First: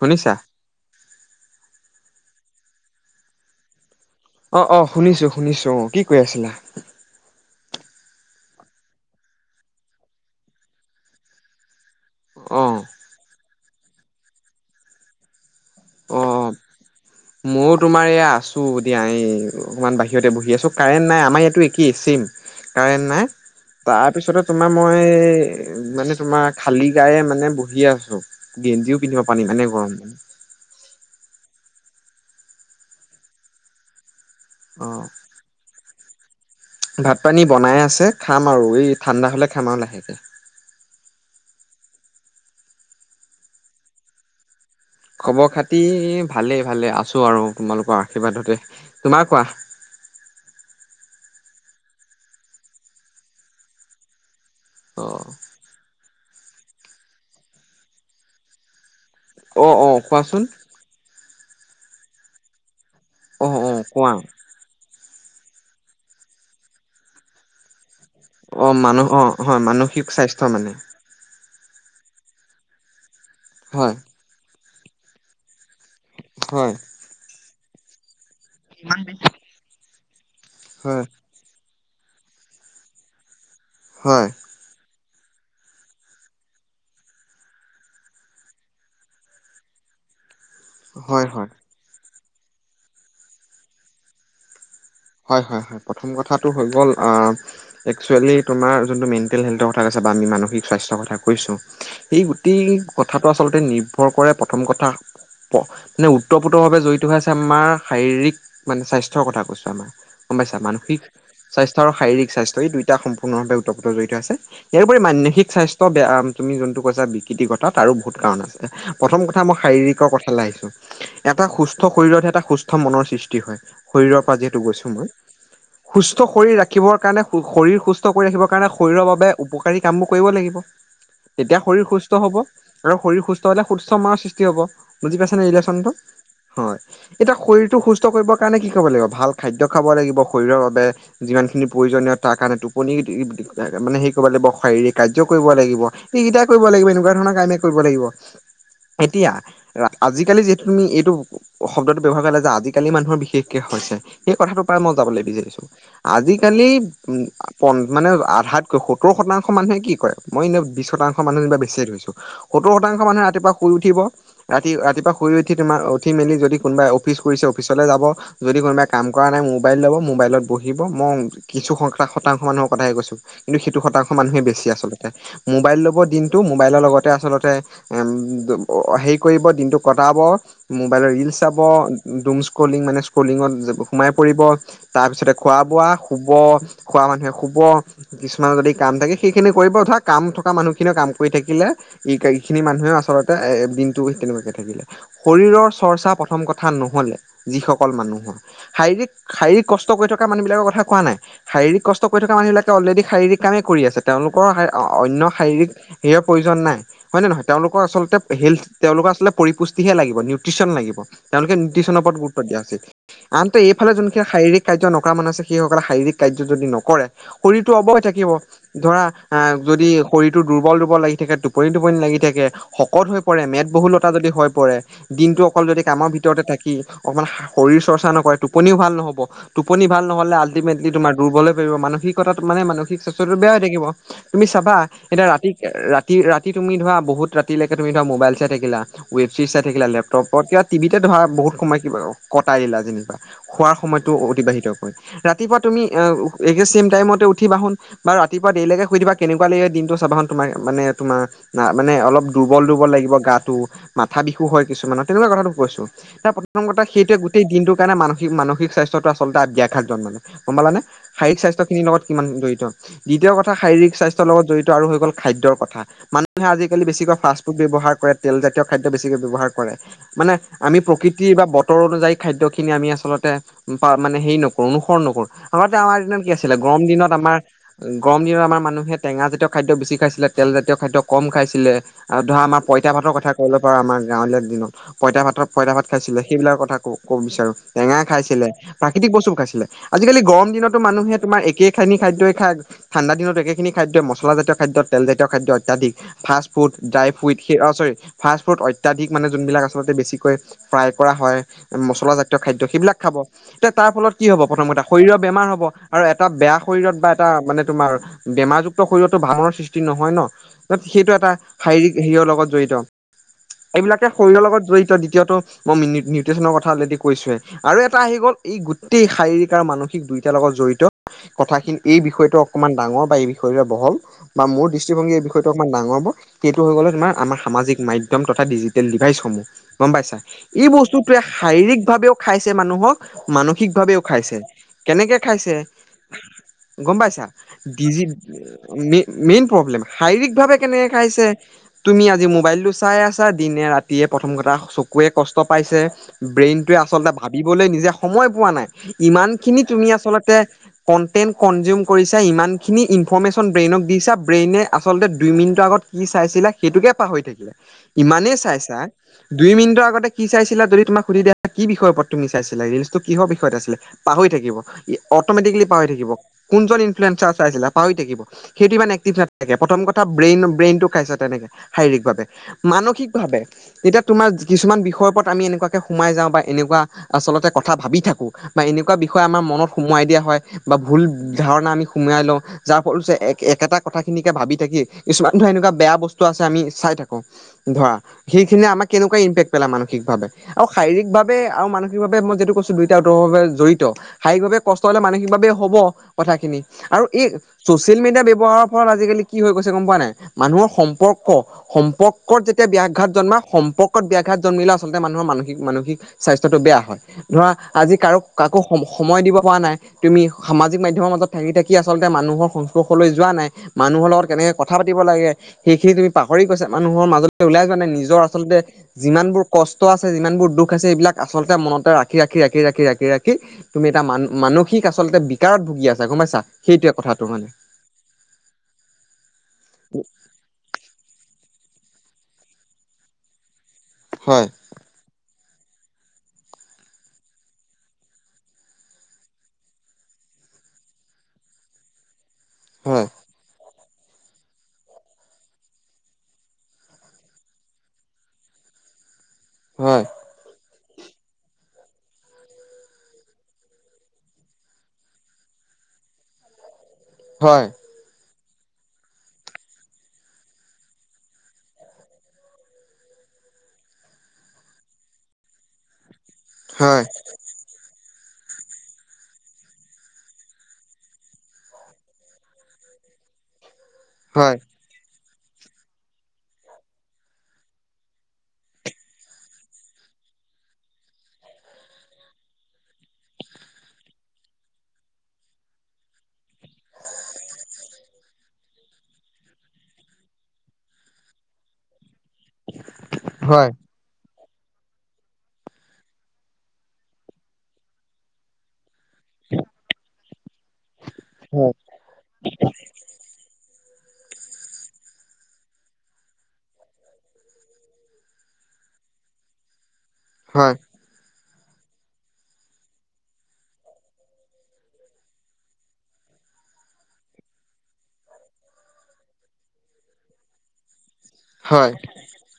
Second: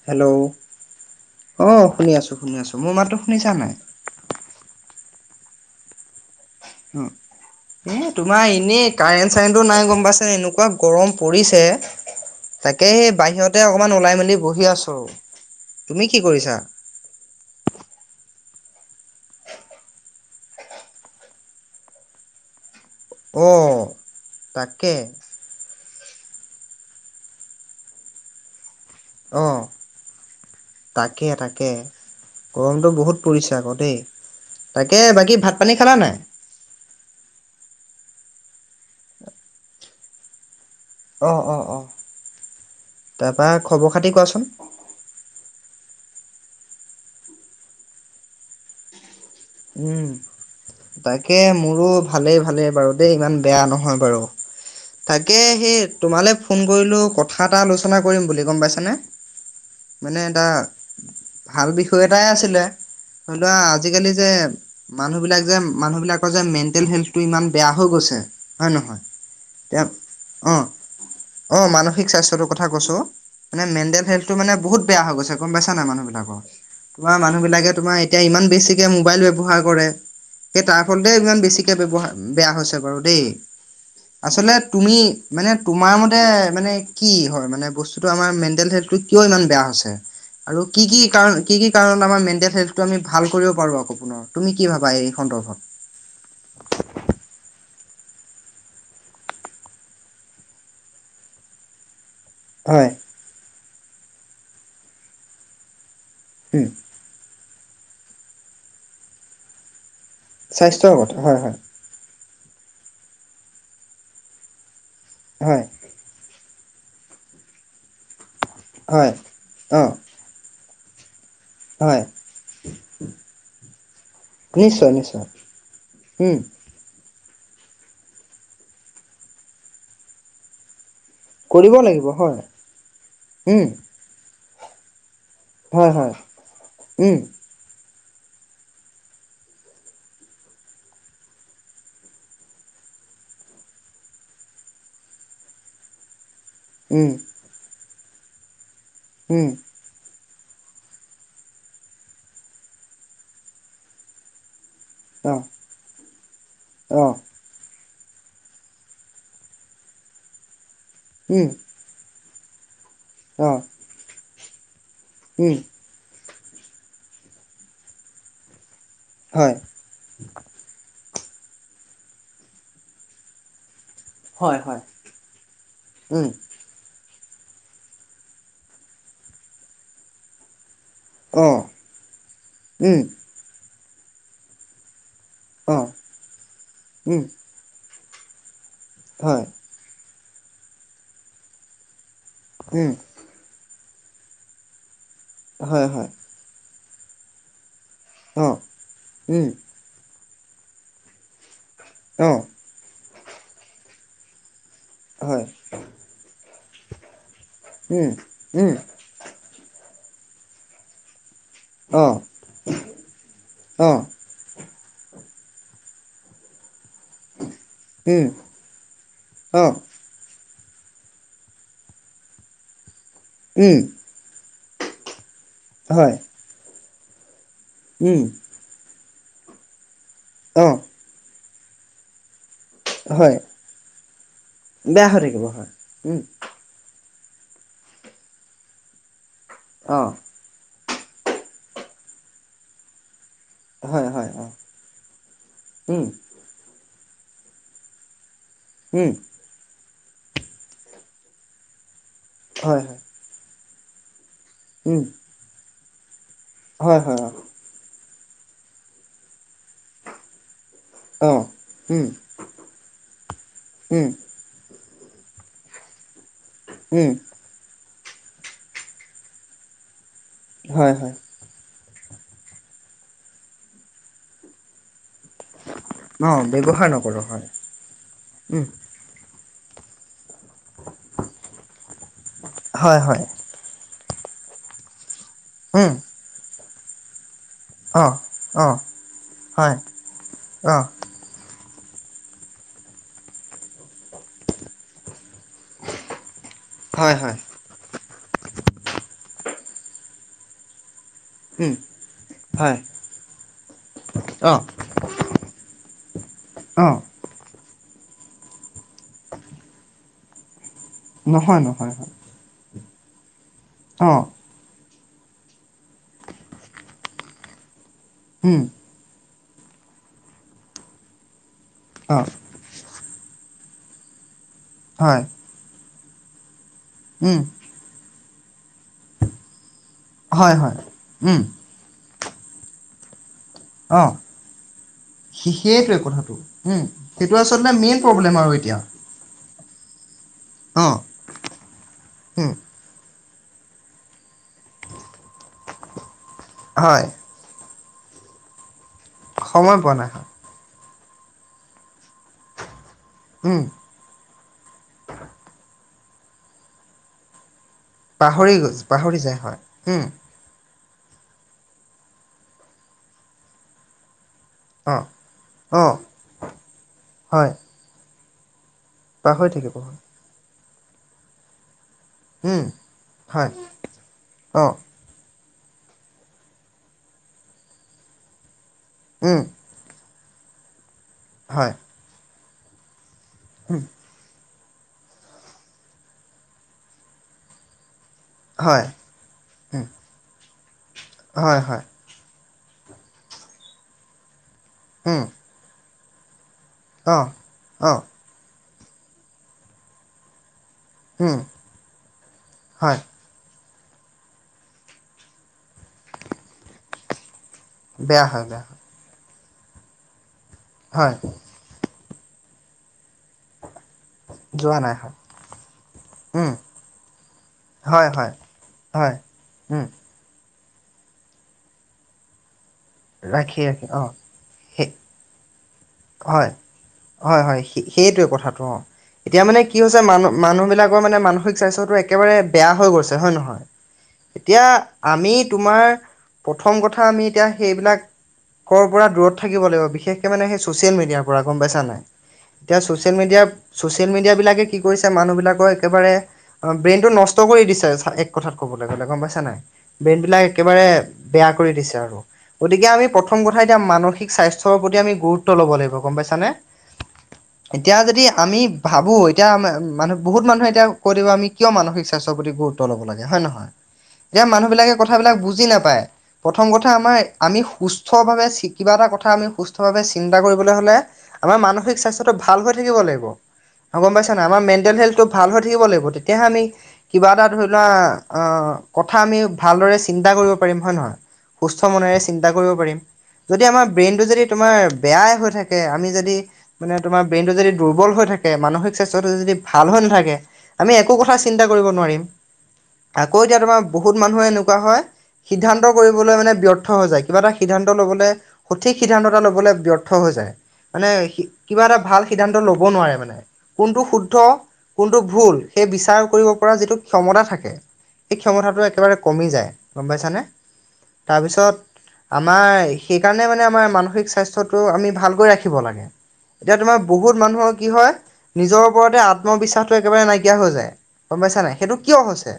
শুনিছা? হেল্ল', অ, শুনি আছো - শুনি আছো, মোৰ মাততো শুনিছা নে নাই? অ', অ', শুনিছো - শুনিছো অ, কি কৰি আছিলা? উম, এ তোমাৰ এনেই কাৰেন চাৰেনটো নাই গম পাইছা এনেকুৱা গৰম পৰিছে। অ তাকে সেই বাহিৰতে অকমান ওলাই মেলি বহি আছো তুমি কি কৰিছা? মইয়ো তোমাৰ এয়া আছো দিয়া এই অকমান বাহিৰতে বহি আছো কাৰেণ্ট নাই আমাৰ ইয়াতো একেই চেম। কাৰেন্ট নাই অ তাৰপিছতে তোমাৰ তাকে মই মানে তোমাৰ খালী গায়ে মানে বহি আছোঁ গেঞ্জীও পিন্ধিব পৰা অ নাই ইমানে গৰম। তাকে তাকে গৰমতটো বহুত পৰিছে আকৌ দেই অ তাকে বাকী ভাত পানী খালা নাই? ভাত পানী বনাই আছে খাম আৰু এই ঠাণ্ডা হলে খাম আও লাহেকে। অ অ অ তা পা খবৰ খাতি কোৱাচোন? খবৰ খাতি ভালেই ভালে আছোঁ আৰু তোমালোকৰ আশীৰ্বাদতে। তোমাৰ কোৱা? উম তাকে মোৰো ভালেই ভালেই বাৰু দেই ইমান বেয়া নহয় বাৰু। অ তাকে সেই তোমালৈ ফোন কৰিলোঁ কথা এটা আলোচনা কৰিম বুলি গম পাইছানে। অ অ মানে কোৱাচোন এটা ভাল বিষয় এটাই আছিলে ধৰি অ লোৱা অ আজিকালি কোৱা হেপ, মানুহ বিলাক যে মানুহ বিলাকৰ যে মেন্টেল হেল্থ টো ইমান বেয়া হৈ গৈছে। অ হয় নহয় মানুহৰ অ হয় এতিয়া মানসিক স্বাস্থ্য অ মানে অ মানসিক স্বাস্থ্যটোৰ কথা কৈছোঁ, মানে হয় মেণ্টেল হেল্থটো মানে বহুত বেয়া হৈ গৈছে গম পাইছা নাই মানুহবিল- হয় তোমাৰ মানুহ বিলাকে তোমাৰ এতিয়া ইমান বেছিকে মোবাইল ব্যৱহাৰ কৰে। সেই তাৰ হয় ফলতে ইমান বেছিকে ব্যৱহাৰ বেয়া হৈছে বাৰু দেই, হয় আচলতে তুমি মানে তোমাৰ মতে মানে কি হয় মানে বস্তুটো আমাৰ মেণ্টেল হেলথটো কিয় ইমান বেয়া হৈছে? আৰু কি কি হয় কাৰণ হয় কি কি কাৰণ আমাৰ মেণ্টেল হেল্থটো আমি ভাল কৰিব পাৰোঁ আকৌ পুনৰ তুমি কি ভাবা এই? হয় সন্দৰ্ভত? হয় হয় প্ৰথম কথাটো হৈ গ'ল আ- একচুৱেলি তোমাৰ জোনটো মেণ্টেল হেল্থ কথা কৈছা বা আমি মানসিক স্বাস্থ্য কথা কৈছোঁ। এই গোটেই হয় কথাটো আচলতে নিৰ্ভৰ কৰে প্ৰথম কথা মানে উম ওত্তপ্ৰতভাৱে জড়িত। এইটো হৈছে মা শাৰীৰিক মানে স্বাস্থ্যৰ কথা কৈছোঁ আমাৰ গম পাইছা স্বাস্থ্যৰ মানসিক কথা হয় হয় স্বাস্থ- চাৰু শাৰিৰীক স্বাস্থ্য এই দুটা সম্পূৰ্ণভাৱে উত্তপ্ত জড়িত আছে এইবোৰেই মানসিক হয় স্বাস্থ- বেয়া তুমি যোনটো কৈছা বিকৃৰ কথা তাৰো বহুত কাৰণ আছে। হয়। প্ৰথম কথা মই অঁ শাৰীৰিকৰ কথা লে আহিছো। এটা সুস্থ হয় শৰীৰতে এটা সুস্থ মনৰ সৃষ্টি হয়, শৰীৰৰ পৰা যিহেতু গৈছো। নিশ্চয় [unintelligible] নিশ্চয় সুষ্ট উম শাৰীৰ ৰাখ- খিবৰ কাৰণে সু শৰীৰ সুস্থ কৰি ৰাখিবৰ কাৰণে শৰীৰৰ বাবে উপকাৰী কামবোৰ কৰিব লাগিব। তেতিয়া কৰিব শৰীৰ লাগিব সুস্থ হব হয় আৰু শৰীৰ সুস্থ হলে উম সুস্থ মাৰ সৃষ্টি হব। বুজি পাইছা নে হয় ৰিলেশ্বনটো হয় হয়, উম এতিয়া শৰীৰটো সুস্থ কৰিব কাৰণে কি কৰিব লাগিব ভাল খাদ্য খাব লাগিব শৰীৰৰ বাবে। যিমান খিনি প্ৰয়োজনীয় তাৰ কাৰণে টোপনি মানে সেই কৰিব লাগিব শাৰীৰিক কাৰ্য কৰিব লাগিব। সেইকেইটাই কৰিব লাগিব উম এনেকুৱা ধৰণৰ কামে কৰিব লাগিব। এতিয়া উম আজিকালি যিহেতু তুমি এইটো অ শব্দটো ব্যৱহাৰ কৰা যে আজিকালি মানুহৰ বিশেষকে হৈছে সেই কথাটো পা মই যাবলৈ অঁ বিচাৰিছো আজিকালি অঁ উ- পন মানে আধাতকৈ সত্তৰ শতাংশ মানুহে কি কৰে, মই এনে বিশ শতাংশ মানুহ উম কিবা বেছিয়ে ধৰিছো। সত্তৰ শতাংশ মানুহে ৰাতিপুৱা অঁ শুই উঠিব ৰাতি ৰাতিপুৱা শুই উঠি উম তোমাৰ উ- উঠি মেলি যদি কোনোবাই অফিচ কৰিছে অফিচলৈ যাব। যদি কোনোবাই কাম কৰা নাই হয় মোবাইল ল'ব, মোবাইলত পঢ়িব, মওং কিছু শ শতাংশ মানুহৰ কথাই কৈছো কিন্তু সেইটো শতাং- শ মানুহে হয় বেছি হয় আচলতে মোবাইল ল'ব উম দিনটো মো- মোবাইলৰ লগতে আচলতে এম অ হেৰি কৰিব দিনটো কটাব। মোবাইল ৰিল চাব অঁ ডোমছ কলিং উম মাইনাছ কলিঙত য সোমাই পৰিব তাৰ পাছতে খোৱা অঁ বোৱা শুব খোৱা উম মানুহে শুব কিছুমান যদি কাম থাকে হয় সেইখিনি কৰিব ধাক কাম থকা মানুহখিনিও কাম কৰি থাকিলে ই এইখিনি উম, মানুহেও আচলতে এ দিনটো তেনেকুৱাকে থাকিলে শৰীৰৰ হয়, হয়, চৰ্চা প্ৰথম কথা নহ'লে, যিসকল মানুহ অ', শাৰীৰিক উম, শাৰীৰিক কষ্ট কৰি থকা মানুহ বিলাকৰ কথা কোৱা নাই শাৰীৰিক কষ্ট কৰি থকা অ', মানুহ বিলাকে অলৰেডি শাৰীৰিক কামে কৰি আছে। তেওঁলোকৰ শা অন্য হয়, শাৰীৰিক হেয় প্ৰয়োজন নাই। হয় নে নহয় তেওঁলোকৰ উম, আচলতে হেল উম, তেওঁলোকৰ আচলতে পৰিপুষ্টিহে লাগিব নিউট্ৰিচন লাগিব তেওঁলোকে নিউট্ৰিচনৰ ওপৰত অ', গুৰুত্ব দিয়া উচিত। আনতে এইফালে অ', যোন- শাৰীৰিক কাৰ্য নকৰা মানুহ আছে সেইসকলে শাৰীৰিক কাৰ্য যদি নকৰে শৰীৰটো অৱয় উম, থাকিব ধৰা অ, যদি শৰীৰটোৰ দুৰ্বল-দুৰ্বল লাগি থাকে টোপনি - টোপনি লাগি থাকে শকত হৈ পৰে উম, মেদবহুলতা যদি হৈ পৰে। দিনটো অকল যদি কামৰ হয়, ভিতৰতে থাকি অকমান শৰীৰ চৰ্চা উম, নকৰে টোপনিও ভাল নহব ব টোপনি ভাল নহলে অ', আলটিমেটলি তোমাৰ দুৰ্বলোৰ মানসিকতা মানে মান চো হয়, বেয়া হৈ থাকিব তুমি চাবা বেয়া হৈ এতিয়া থাকিব ৰাতি হয়, - ৰাতি উম, - ৰাতি তি তুমি ধৰা বহুত ৰাতিলৈকে তুমি ধৰা মোবাইল চাই থাকা ৱেব চৰিজ চাই থাকিল অ', লেপটপত টিভিতে ধৰা বহুত সময় কিবা কটাই দিলা যেনিবা খোৱাৰ হয়, সময়টো হয়, অ', অতিবাহিত কৰে ৰাতিপুৱা তুমি উম, একম টাইম উঠিবান। বা ৰাতিপুৱা দেেইলেলৈকে সুধ উম, দিবা কেনেকুৱা লাগে। দিনটো চাবা তোমাৰ মানে তোমাৰা মানে অলপ হয়, দুৰ্বল-দুৰ্বল হয়, লাগিব গাটো মাথা বিহু হয়। উম, কিছুমানৰ তেনেকুৱা কথাটো কৈছো তাৰ ত হয়, সেইটে হয়, অ', গোটেই দিনটোৰ কাৰণে মানসিক মানসিক স্বাস্থ্যয়টো আচলতে ব্যাঘাতজন মানে গম পালানে। শাৰীক অ', স্বাস্থ্য খিনিৰ লগত উম, কিমান জড়িত। দ্বিতীয় কথা শাৰীক উম, স্বাস্থ্যৰ লগত জড়িত আৰু হৈ গল খাদ্যৰ কথা মানুহে আজিকালি উম, বেছিকৈ ফ ব্যৱহাৰ কৰে তেলজাতীয় খাদ্য বেছিকে ব্যৱহাৰ কৰে। মানে হয়, হয়, আমিকৃতিৰ বা উতৰ অনুযায়ী খাদ্যখিনি আমি আচলতে মানে হেৰি নকৰো অনুসৰণ নকৰো। আগতে আমাৰ দিনত কি অ', আছিলে গৰম ব্যৱহাৰ দিনত নকৰোঁ আমাৰ হয়, গৰম দিনত আমাৰ উম, মানুহে টেঙ জাতীয় খাদ্য বেছি খাইছিলে, তেলজাতীয় খাদ্য কম খাইছিলে। ধৰা আমাৰ পইতা হয়, ভাতৰ হয়, কথা কৰৰ পৰা আমাৰ গাঁৱলীয়া দিনত পইতা ভাতৰ পইতা ভাত উম, খাইছিলে। সেইবিলাক কথা - কব বিচাৰো। টেঙা অ', খাইছিলে অ', প্ৰাকৃতিক বস্তু খাইছিলে। হয়, আজিকালি গৰম দিনতো অ', মানুহে তোমাৰ একে খিনি খাদ্যই খাই ঠাণ্ডা দিনত একেখিনি খাদ্যই মছলাজাতীয় খাদ্য তেলজাতীয় খাদ্য অত্যাধিক ভ ফুড ড্ৰাই হয়, হয়, ফ্ৰুইট অ, চৰি ফাষ্ট ফুড অত্যাধিক মানে যোনবিলাক আচলতে বেছিকৈ ফ্ৰাই কৰা হয়। উম, মছলা জাতীয় খাদ্য হয়, সেইবিলাক খাব এতিয়া তাৰ ফলত কি হব অ', প্ৰথম কথা শৰীৰৰ বেমাৰ হব। আৰু এটা বেয়া শৰীৰত অ', বা এটা মানে তোমাৰ বেমাৰযুক্ত শৰীৰতো ভাওাৰ সৃষ্টি নহয় ন। সেইটো এটা নহয়, শাৰীৰিক নহয়, হয়, হেৰিৰ লগত জড়িত। এইবিলাকে অ', শৰীৰৰ লগত জড়িত দ্বিতীয়টো মই নিউট্ৰিচনৰ কথা অলৰেডি কৈছোৱে আৰু এটা আহি গ'ল এই উম, গ গোটেই শাৰীৰিক আৰু মানসিক দুয়োটাৰ লগত জড়িত কথাখিনি এই অ', বিষয়টো অকণমান ডাঙৰ বা এই বিষয়টোৰে বহল বা মোৰ দৃষ্টিভংগী হয়, এই বিষয়টো অকণমান ডাঙৰ ব সেইটো হৈ গ'লে তোমাৰ - আমাৰ উম, সামাজিক মাধ্যম তথা ডিজিটেল ডিভাইচসমূহ গম পাইছা হয়, এই হয়, বস্তু উম, শাৰীৰিক ভাৱেও খাইছে মানুহক মানসিক ভাৱেও অ', খাইছে কেনেকে খাইছে সে- সেইটোৱে কথাটো, উম, গম পাইছা সেইটো আচলতে মেইন ডিজি প্ৰব্লেম আৰু এতিয়া, মেইন প্ৰব্লেম শাৰীৰিক ভাৱে কেনেকে অ', খাইছে। তুমি আজি উম, মোবাইলতটো চাই আছা। দিনে ৰাতিয়ে প্ৰথম কথা চকুৱে কষ্ট পাইছে ব্ৰেইন টোৱে হয়, আচলতে ভাবিবলৈ নিজে সময় পোৱা নাই। ইমান খিনি সময় তুমি পোৱা নাই, হয়, আচলতে কনটেন্ট কনজিউম কৰিছা, ইমান খিনি ইনফৰমেশচন উম, ব্ৰেইনক দিছা ব্ৰেইনে আচল্ততে দুই মিনিটৰ আগত কি চাইছিলা সেইটোকে পাহৰি থাকিলে। ইমানেই পাহৰি গৈ চাইছা পাহৰি যায়, দুই হয়, মিনিটৰ উম, আগতে কি চাইছিলা যদি তোমাক সুধি দিয়া কি বিষয়ৰ ওপৰত তুমি চাইছিলা ৰিলচটো কিহৰ বিষয়ত আছিলে পাহৰি থাকিব ই অ', অট'মেটিকেলি পাহৰি অ', থাকিব। কোনজন ইনফ্লুৱেঞ্জাৰ হয়, চাইছিলে পাহৰি থাকিব। সেইটো ইমান এক্টিভ পাহৰি নাথাকে থাকিব, প্ৰথম হয়, কথা ব্ৰেইন - ব্ৰেইন টো খাইছা তেনেকে শাৰীৰিকভাৱে। উম, মানসিক ভাৱে হয়, এতিয়া তোমাৰ অ', কিছুমান বিষয়ৰ ওপৰত আমি এনেকুৱাকে সোমাই যাও বা এনেকুৱা আচলতে কথা ভাবি থাকো বা এনেকুৱা বিষয়ে উম, আমাৰ মনত সোমোৱাই দিয়া হয়। বা ভুল ধাৰণা হয়, আমি সোমোৱাই লও। যাৰ ফলচে একেটা উম, কথা খিনিকে ভাবি থাকি কিছুমান ধৰা এনেকুৱা বেয়া বস্তু আছে আমি চাই থাকো। ধৰা সেইখিনিয়ে হয়, আমাৰ কেনেকুৱা ইম্পেক্ট পেলায় উম, মানসিকভাৱে আৰু শাৰীকভাৱে হয়, আৰু হয়, মানিক সভাবে মই যিটো কৈছো দুইটা উতভাৱে জড়িত শাৰীকভাৱে কষ্ট হ'লে উম, মানসিকভাৱে হ'ব। কথাখিনি আৰু এই অ', ছ'চিয়েল অ', মিডিয়া ব্যৱহাৰৰ ফলত আজিকালি কি হৈ গৈছে গম পোৱা নাই মানুহৰ সম্পৰ্ক উম, সম্পৰ্কত যেতিয়া হয়, ব্যাঘাত জন্মা সম্পৰ্কত ব্যাঘাত জন্মিলে আচলতে মানুহৰ মানসিক-মানসিক স্বাস্থ্যটো বেয়া। ধৰা আজি কাৰো বেয়া হয়, কাকো বেয়া হয়, সময় দিব পৰা নাই তুমি সামাজিক মাধ্যমৰ হয়, মাজত থাকি-থাকি কি আচলতে মানুহৰ সংস্পৰ্শলৈ যোৱা নাই, মানুহৰ লগত কেনেকে কথা যোৱা নাই, পাতিব হয়, লাগে, সেইখিনি তুমি পাহৰি উম, গৈছা, মানুহৰ মাজলৈ ওলাই যোৱা নাই, হয়, নিজৰ হয়, আচলতে হয়, যিমান বোৰ উম, কষ্ট আছে, যিমানবোৰ দুখ আছে, এইবিলাক আচলতে মনতে ৰাখি ৰাখি ৰাখি ৰাখি ৰাখি ৰাখি কি ৰাখি, তুমি এটা অ'। মান সেই মানসিক আচলতে বিকাৰত ভুগি আছা গম পাইছা? হয় সেইটোৱে কথাটো হয় মানে। হয় সেইটোৱে কথাটো অঁ। এতিয়া মানে কি হৈছে, মানু মানুহ বিলাকৰ মানে মানসিক স্বাস্থ্যয়টো একেবাৰে বেয়া হৈ গৈছে হয় নহয়? হয় এতিয়া, আমি তোমাৰ প্ৰথম কথা আমি এতিয়া সেইবিলাক কৰ পৰা দূৰত থাকিব লাগিব। বিশেষকৈ মানে সেই ছ'চিয়েল মিডিয়াৰ পৰা গম পাইছা নাই? এতিয়া হয় ছ'চিয়েল মিডিয়া ছচিয়েল মেডিয়াবিলাকে কি কৰিছে, মানুহবিলাকৰ একেবাৰে অ ব্ৰেইন টো নষ্ট কৰি দিছে, এক কথাত কবলৈ গ'লে গম পাইছা নাই, হয় ব্ৰেইন বিলাক একেবাৰে বেয়া কৰি দিছে আৰু গতিকে আমি প্ৰথম কথা এতিয়া মানসিক স্বাস্থ্যৰ প্ৰতি আমি গুৰুত্ব ল'ব লাগিব গম পাইছা নে? হয়। এতিয়া যদি আমি ভাবোঁ, এতিয়া আম মানুহ বহুত মানুহে এতিয়া কৈ দিব আমি কিয় মানসিক স্বাস্থ্যৰ প্ৰতি গুৰু ত্ব ল'ব লাগে হয় নহয়, এতিয়া মানুহ বিলাকে কথাবিলাক বুজি নাপায়, প্ৰথম কথা হয় আমাৰ আমি সুস্থ ভাৱে কিবা এটা কথা আমি সুস্থভাৱে চিন্তা কৰিবলৈ হ'লে, আমাৰ মানসিক স্বাস্থ্যটো ভাল হৈ থাকিব লাগিব। গম পাইছা না, হয় আমাৰ মেণ্টেল হেল্থটো ভাল হৈ থাকিব লাগিব, তেতিয়াহে আমি কিবা এটা ধৰি লোৱা আহ, কথা আমি ভালদৰে চিন্তা কৰিব পাৰিম হয় নহয়? সুস্থ মনেৰে চিন্তা কৰিব পাৰিম, যদি আমাৰ ব্ৰেইনটো যদি তোমাৰ বেয়াই হৈ থাকে, আমি যদি মানে তোমাৰ ব্ৰেইনটো যদি দুৰ্বল হৈ থাকে, মানসিক স্বাস্থ্যটো যদি ভাল হৈ নাথাকে, আমি একো কথা চিন্তা কৰিব নোৱাৰিম। আকৌ এতিয়া হয় তোমাৰ বহুত মানুহে এনেকুৱা হয়, সিদ্ধান্ত কৰিবলৈ মানে ব্যৰ্থ হৈ যায়। কিবা এটা সিদ্ধান্ত লবলৈ সঠিক সিদ্ধানতা লবলৈ ব্যৰ থ হৈ যায়। মানে হয় কিবা এটা ভাল সিদ্ধান্ত লব নোৱাৰে মানে। কোনটো শুদ্ধ, কোনটো ভুল সেই বিচাৰ কৰিব পৰা যিটো ক্ষমতা থাকে! এই ক্ষমতাতটো একেবাৰে কমি যায়, গম পাইছানে? হয়। তাৰপিছত, আমাৰ সেইকাৰণে মানে আমাৰ মানসিক স্বাস্থ্যত টো আমি ভালকৈ ৰাখিব লাগে। এতিয়া তোমাৰ বহুত মানুহৰ কি হয়, নিজৰ ওপৰতে আত্মবিশ্বাসটো একেবাৰে নাইকিয়া হৈ যায়। গম পাইছা নাই। হয় সেইটো কিয় হৈছে,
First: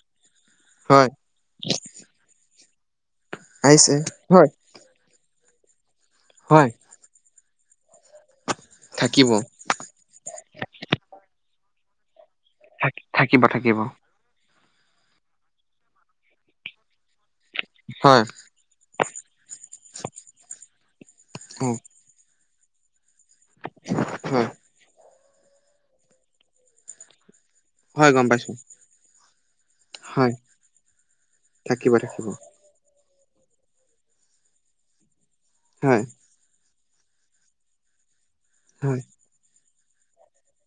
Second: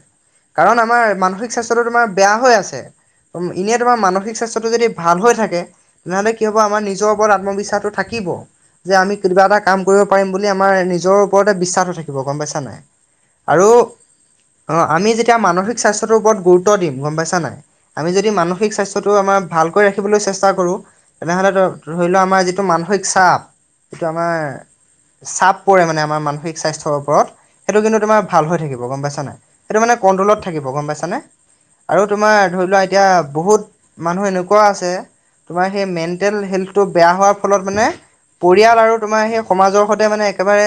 কাৰণ আমাৰ হয় মানসিক স্বাস্থ্যটো তোমাৰ বেয়া হৈ আছে, এনেই আহিছে তোমাৰ মানসিক হয় স্বাস্থ্যটো যদি ভাল হৈ থাকে, তেনেহ'লে কি হ'ব হয় আমাৰ নিজৰ ওপৰত আত্মবিশ্বাসটো থাক থাকিব, যে আমি থাকিব কিবা এটা কাম কৰিব পাৰিম বুলি আমাৰ নিজৰ ওপৰতে বিশ্বাসো থাকিব। সিৱ গম পাইছা নাই, থাক থাকিব আৰু থাকিব অ আমি যেতিয়া মানসিক স্বাস্থ্যৰ ওপৰত গুৰুত্ব দিম গোটাইছিলো নাই, আমি হয় যদি মানসিক স্বাস্থ্য স্তুটো আমাৰ ভালকৈ ৰাখিবলৈ চেষ্টা কৰো, তেনেহ'লে ধৰি লও আমাৰ যিটো মানসিক চাপ, এইটো আমাৰ হয় চাপ পৰে মানে আমাৰ মানসিক স্বাস্থ্যৰ ওপৰত সেইটো কিন্তু হয় তোমাৰ গম ভাল পাইছো হৈ থাকিব গম পাইছা নাই, সেইটো মানে হয় কণ্ট্ৰলত থাকিব গম পাইছানে? থাকিব আৰু থাকিব তোমাৰ ধৰি লোৱা এতিয়া বহুত মানুহ এনেকুৱা আছে, তোমাৰ সেই হয় মেণ্টেল হেল্থ টো বেয়া হোৱাৰ ফলত মানে, পৰিয়াল আৰু হয় তোমাৰ সেই সমাজৰ সৈতে মানে একেবাৰে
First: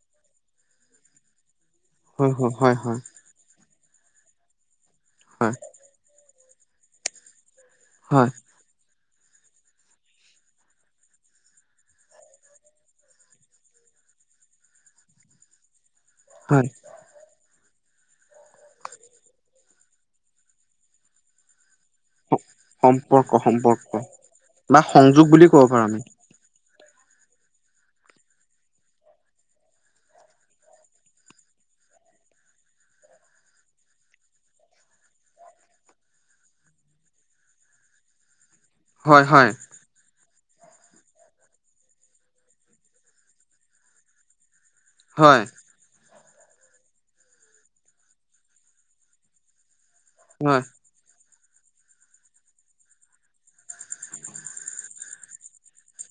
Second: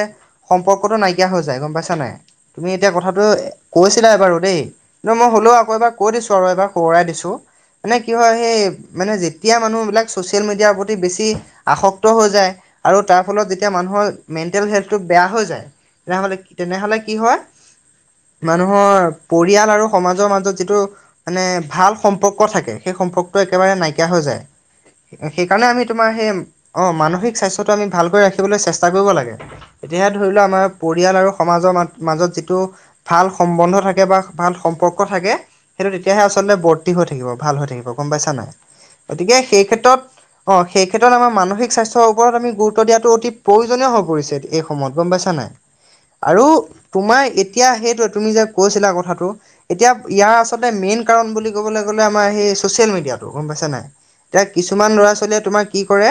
সম্পৰ্কটো নাইকিয়া হৈ যায় গম পাইছা নাই? হয় হয় তুমি হয় এতিয়া হয় কথাটো কৈছিলা এইবাৰু দেই, ন মই হলেও হয় আকৌ এবাৰ কৈ দিছো আৰু এবাৰ সোৱৰাই দিছো, মানে কি হয় সেই মানে যেতিয়া মানুহবিলাক ছ'চিয়েল মিডিয়াৰ প্ৰতি বেছি আসক্ত হৈ যায়, আৰু তাৰ ফলত যেতিয়া মানুহৰ মেণ্টেল হেল্থটো বেয়া হৈ যায়, তেনেহলে হয় তেনেহলে কি হয়, মানুহৰ পৰিয়াল আৰু সমাজৰ মাজত যিটো মানে ভাল সম্পৰ্ক থাকে, সেই সম্পৰ্ক সম্পৰ্কটো একেবাৰে সম্পৰ্ক নাইকিয়া হৈ বা সংযোগ যায়। বুলি ক'ব সেইকাৰণে পাৰো আমি তোমাৰ সে অঁ মানসিক স্বাস্থ্যটো আমি ভালকৈ ৰাখিবলৈ চেষ্টা কৰিব লাগে। এতিয়া সেয়াত ধৰি লোৱা আমাৰ পৰিয়াল আৰু সমাজৰ মা মাজত যিটো ভাল সম্বন্ধ থাকে বা ভাল সম্পৰ্ক থাকে। সেইটো তেতিয়াহে আচলতে বৰ্তি হৈ থাকিব ভাল হৈ থাকিব গম পাইছা নাই? হয় গতিকে হয় সেই ক্ষেত্ৰত অঁ সেই ক্ষেত্ৰত আমাৰ মানসিক স্বাস্থ্যৰ ওপৰত আমি গুৰুত্ব দিয়াটো অতি প্ৰয়োজনীয় হৈ পৰিছে এই সময়ত গম পাইছা হয় নাই? আৰু তোমাৰ এতিয়া সেইটোৱে তুমি যে কৈছিলা কথাটো এতিয়া ইয়াৰ হয় আচলতে মেইন কাৰণ বুলি ক'বলে গ'লে আমাৰ সেই চচিয়েল মিডিয়াতো গম পাইছা নাই? এতিয়া কিছুমান ল'ৰা ছোৱালীয়ে তোমাৰ কি কৰে?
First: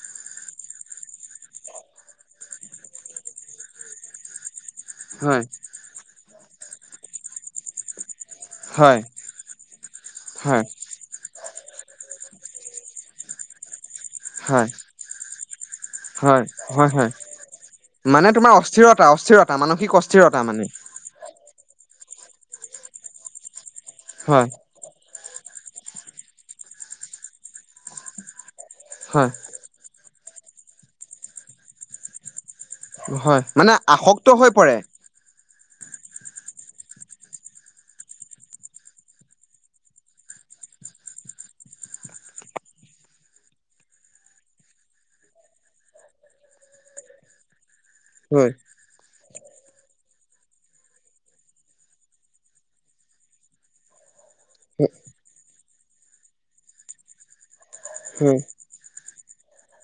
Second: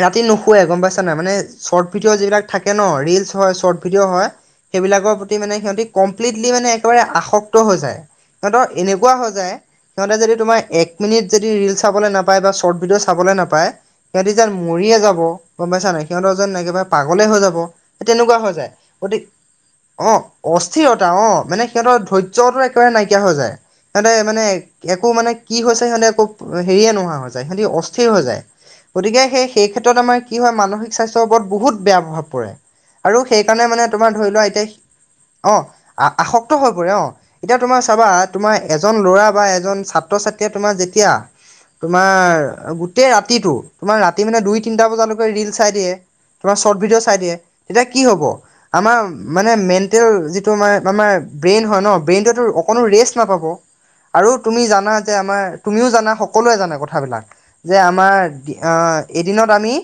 ৰাতি নুশুৱে গম পাইছা নাই? মানে চৰ্ট ভিডিঅ' যিবিলাক থাকে ন ৰিলচ হয় চৰ্ট ভিডিঅ' হয়। সেইবিলাকৰ প্ৰতি হয় মানে সিহঁতি কমপ্লিতলি মানে একেবাৰে আসক্ত হৈ যায়। সিহঁতৰ হয় এনেকুৱা হৈ যায় সিহঁতে যদি তোমাৰ হয় এক মিনিট যদি ৰিল চাবলে নাপায় বা চৰ্ট ভিডিঅ' চাবলে নাপায় সিহঁতি যেন হয় মৰিয়ে যাব, গম পাইছা নাই? সিহঁতৰ হয়, যেন একেবাৰে হয়, হয়। পাগলে হৈ যাব। সেই মানে তেনেকুৱা তোমাৰ হৈ যায় অস্থিৰতা গতিক অস্থিৰতা মানসিক অঁ অস্থিৰতা অ মানে। স্থিৰতা অঁ মানে সিহঁতৰ ধৈৰ্যটো একেবাৰে নাইকিয়া হৈ যায়। সিহঁতে মানে হয়, একো মানে কি হৈছে সিহঁতে একো হেৰীয়ে নোহোৱা হৈ যায় সিহঁতি অস্থিৰ হৈ যায়। গতিকে হয়, সেই সেই ক্ষেত্ৰত আমাৰ কি হয় মানসিক স্বাস্থ্যৰ ওপৰত বহুত বেয়া প্ৰভাৱ পৰে। আৰু হয়। সেইকাৰণে মানে তোমাৰ আসক্ত ধৰি লোৱা হৈ এতিয়া পৰে। অঁ আ আসক্ত হৈ পৰে অঁ। এতিয়া তোমাৰ চাবা তোমাৰ এজন ল'ৰা বা এজন ছাত্ৰ ছাত্ৰীয়ে তোমাৰ যেতিয়া তোমাৰ গোটেই ৰাতিটো তোমাৰ ৰাতি মানে দুই তিনটা বজালৈকে ৰিল চাই দিয়ে। তোমাৰ চৰ্ট ভিডিঅ' চাই দিয়ে। তেতিয়া কি হ'ব? হয়, আমাৰ মানে মেণ্টেল যিটো আমাৰ আমাৰ ব্ৰেইন হয় ন ব্ৰেইনটোৱে টো অকণো ৰেষ্ট নাপাব। আৰু তুমি হয়, জানা যে আমাৰ তুমিও জানা সকলোৱে জানে কথাবিলাক যে হয়। আমাৰ অঁ এদিনত আমি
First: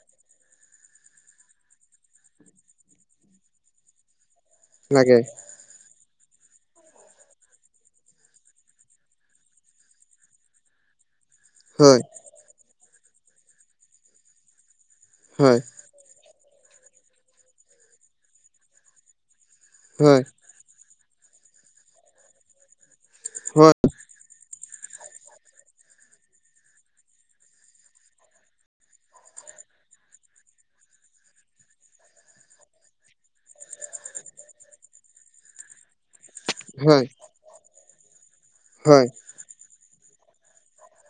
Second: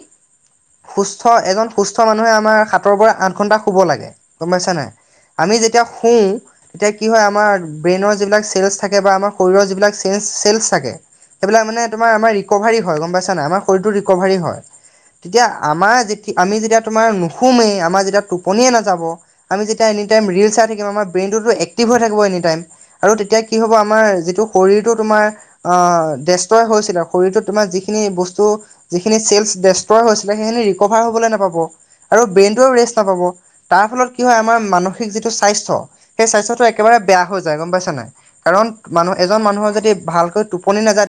সুস্থ এজন সুস্থ মানুহে আমাৰ সাতৰ পৰা আঠ ঘন্টা শুব লাগে। গম পাইছা নাই? লাগে আমি যেতিয়া শুওঁ তেতিয়া কি হয় আমাৰ ব্ৰেইনৰ যিবিলাক চেলচ থাকে বা আমাৰ শৰীৰৰ যিবিলাক চেনছ চেলছ থাকে। সেইবিলাক মানে হয়, তোমাৰ আমাৰ ৰিকভাৰী হয় গম পাইছা নাই? আমাৰ শৰীৰটোৰ ৰিকভাৰী হয়। তেতিয়া হয়, আমাৰ যি কি আমি যেতিয়া তোমাৰ নোশুমেই আমাৰ যেতিয়া টোপনিয়ে নাযাব। আমি যেতিয়া এনি হয়, টাইম ৰিল চাই থাকিম আমাৰ ব্ৰেইনটোতো এক্টিভ হৈ থাকিব এনি টাইম। আৰু তেতিয়া কি হ'ব হয়, আমাৰ যিটো শৰীৰটো তোমাৰ অঁ দেছট্ৰয় হৈছিলে। শৰীৰতোত তোমাৰ যিখিনি বস্তু যিখিনি চেলছ দেছট্ৰয় হৈছিলে সেইখিনি ৰিকভাৰ হ'বলৈ নাপাব। আৰু ব্ৰেইনটেও ৰেষ্ট নাপাব। তাৰ ফলত কি হয় আমাৰ মানসিক যিটো স্বাস্থ্য সেই স্বাস্থ্যটো একেবাৰে হয়, বেয়া হৈ যায়, গম পাইছা নাই? কাৰণ হয়। মানুহ এ এজন মানুহৰ যদি ভালকৈ টোপনি নাযায়